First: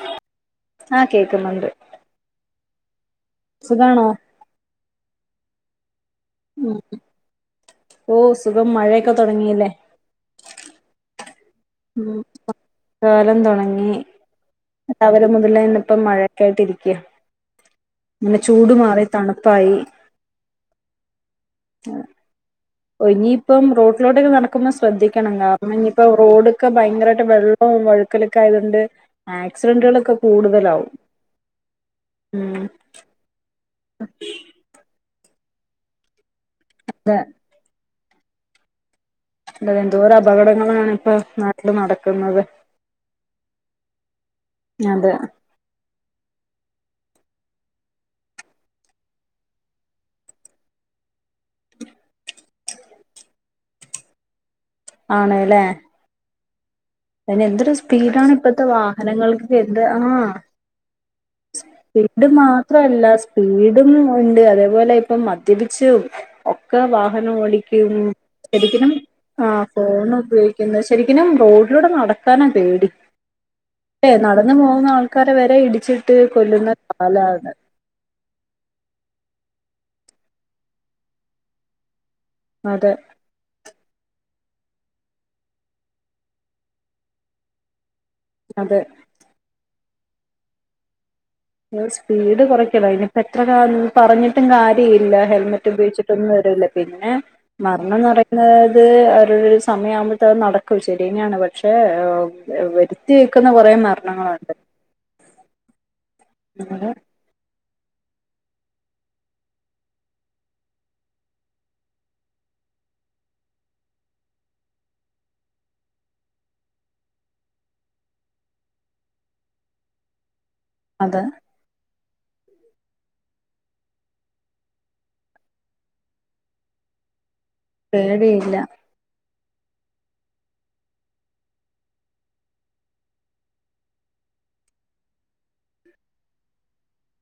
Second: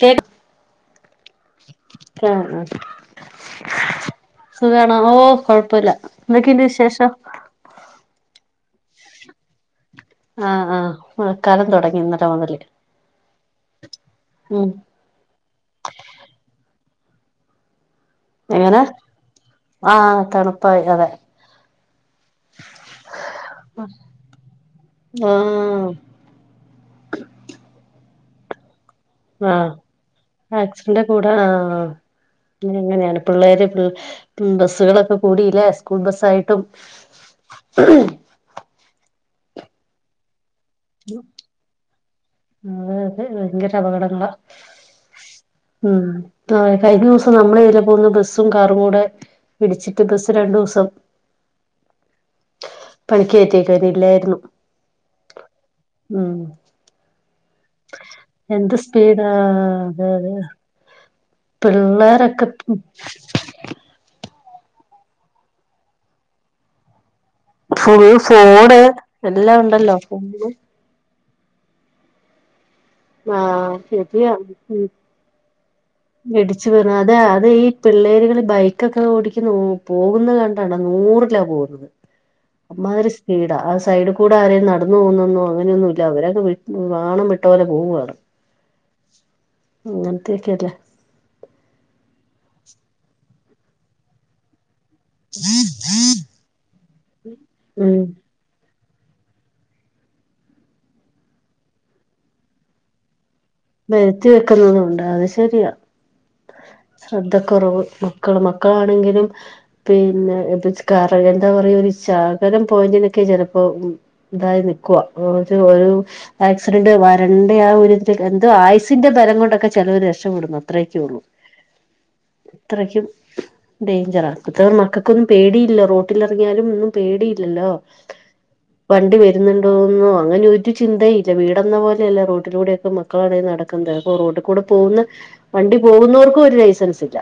കേ ആഹ് കേൾക്കുന്നുണ്ട് സുഖണോ? ഓ കൊഴപ്പമില്ല. എന്തൊക്കെന്റെ വിശേഷം? ഇപ്പം മഴയൊക്കെ തുടങ്ങിയില്ലേ? ആഹ് ആഹ് അഹ് ഉം മഴകാലം തുടങ്ങി. ഉം രാവിലെ മുതലനെ മഴൊക്കായിട്ട് ഇരിക. അങ്ങനെ ചൂട് എങ്ങനെ മാറി തണുപ്പായി. ആഹ് തണുപ്പായി അതെ ആഹ് പ്പ ഇനിയിപ്പം റോട്ടിലോട്ടൊക്കെ നടക്കുമ്പോ ശ്രദ്ധിക്കണം കാരണം ആഹ് ഇനിയിപ്പ റോഡൊക്കെ ഭയങ്കരമായിട്ട് വെള്ളവും പഴുക്കലൊക്കെ ആയതൊണ്ട് ആഹ് ആക്സിഡന്റ് കൂടെ ആഹ് ഉം എങ്ങനെയാണ് പിള്ളേര് ഉം ബസ്സുകളൊക്കെ കൂടില്ലേ സ്കൂൾ ബസ്സായിട്ടും അത് എന്തോര അപകടങ്ങളാണ് ഇപ്പോ നാട്ടില് നടക്കുന്നത് അപകടങ്ങള അതെ ആഹ് കഴിഞ്ഞ ദിവസം നമ്മള ഇതില പോകുന്ന ബസ്സും കാറും കൂടെ ഇടിച്ചിട്ട് ബസ് രണ്ടു ദിവസം പണക്ക്യറ്റക്കാന ഇല്ലായിരുന്നു ആണ്ല്ലേ ഉം അതിന് എന്തൊരു സ്പീഡാണ് ഇപ്പത്തെ എന്ത് സ്പീഡാ വാഹനങ്ങൾക്ക് എന്ത് അതെ ആഹ് അതെ സ്പീഡ് പിള്ളേരൊക്കെ മാത്രല്ല സ്പീഡും അതേപോലെ ഇപ്പ മദ്യപിച്ചും ഒക്കെ വാ ഓടിക്കും ഫുൾ ഫോണ് ശരിക്കിനും എല്ലാം ആഹ് ഉണ്ടല്ലോ ഫോൺ ഫോണ് ഉപയോഗിക്കുന്നത് ശരി ഇനും റോഡിലൂടെ നടക്കാനാ പേടി ആഹ് ശരിയാ നടന്നു ഉം പോകുന്ന ആൾക്കാരെ വരെ ഇടിച്ചിട്ട് ഇടിച്ചു കൊല്ലുന്ന വീണ് അതെ അത് കാലാണ് ഈ പിള്ളേരുകള് ബൈക്കൊക്കെ ഓടി നോ പോകുന്നത് കണ്ടാണ് നൂറിലാ പോകുന്നത് അതെ അമാതിരി സ്പീഡ സൈഡ് കൂടെ ആരെലും നടന്ന് പോകന്നന്നോ അങ്ങനെയൊന്നു ഇല്ല അവരങ്ങനെ വാണം വിട്ട പോലെ പോവുആണ് അതെ ങ്ങൻതെകല്ലേ സ്പീഡ് കുറക്ക ഇനിപ്പ എത്ര പറഞ്ഞിട്ടും കാര്യ [unintelligible] ഇല്ല ഹെൽമെറ്റ് ഉപയോഗിച്ചിട്ടൊന്നും വരല്ല പിന്നെ ഉം മരണംന്ന് പറയുന്നത് അത് അവരവരുടെ സമയം ആവുമ്പോഴത്തെ അത് നടക്കും ശരിന്നെയാണ് പക്ഷേ വരുത്തി ക്കുന്ന കുറേ വരുത്തി വെക്കുന്നതുണ്ട് അത് മരണങ്ങളുണ്ട് കുറവ് മക്കൾ മക്കളാണെങ്കിലും പിന്നെ [unintelligible] എന്താ പറ പോയിന്റിനൊക്കെ ചിലപ്പോ ഇതായി നിക്കുവാ ഒരു ആക്സിഡന്റ് വര ണ്ടെ ആ ഒരു എന്തോ ആയുസിന്റെ ബലം കൊണ്ടൊക്കെ ചെലവർ രക്ഷപ്പെടുന്നു അതെ അത്രയൊക്കെള്ളു ഇത്രയ്ക്കും ഡേഞ്ചറാ ഇപ്പൊത്തെ മക്കൾക്കൊന്നും പേടിയില്ല റോട്ടിൽലിറങ്ങിയാലും ഒന്നും പേടിയില്ല ോ പേടിയില്ല വണ്ടി വ [unintelligible] അങ്ങനെ ഒരു ചിന്തയില്ല വീടന്ന പോലെയല്ല റോട്ടിലൂടെയൊക്കെ മക്കളാണ നടക്കുന്നത് അപ്പൊ റോഡിൽ കൂടെ പോകുന്ന വണ്ടി പോകുന്നവർക്കും ഒരു ലൈസൻസ് ഇല്ല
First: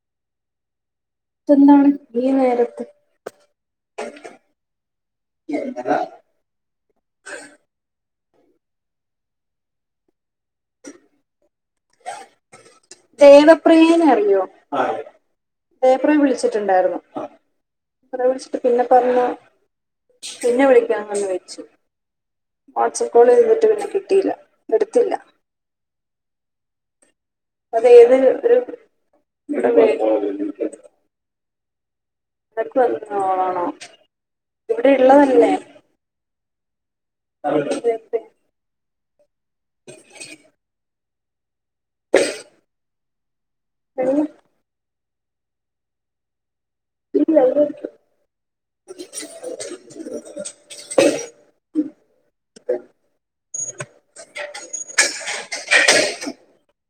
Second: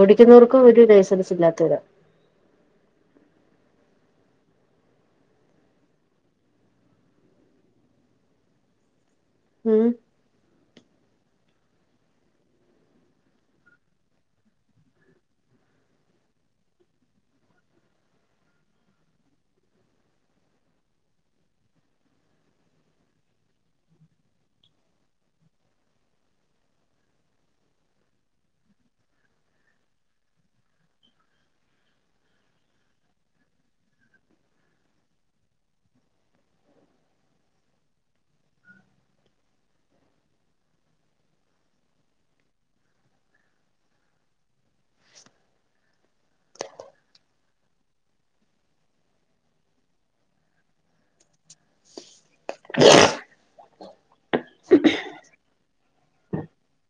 ഓടിക്കുന്നവർക്കും ഒരു ലൈസൻസ് ഇല്ലാത്തവരാ അെന്താണ് ഈ നേരത്ത് എന്ത ആം ദേവപ്രിയേനെ അറിയോ പേപ്പറ വിളിച്ചിട്ടുണ്ടായിരുന്നു റ വിളിച്ചിട്ട് പിന്നെ പറഞ്ഞ പിന്നെ വിളിക്കാന്ന് പറഞ്ഞു വെച്ചു വാട്സപ്പ് കോള് ചെയ്തിട്ട് പിന്നെ കിട്ടിയില്ല എടുത്തില്ല അത ഏത് ഒരു ഇടെ അതൊക്കെ വന്ന ോളണോ ഇവിടെ ഉള്ളതല്ലേ [unintelligible] [unintelligible] എ ഇല്ല [unintelligible] [unintelligible]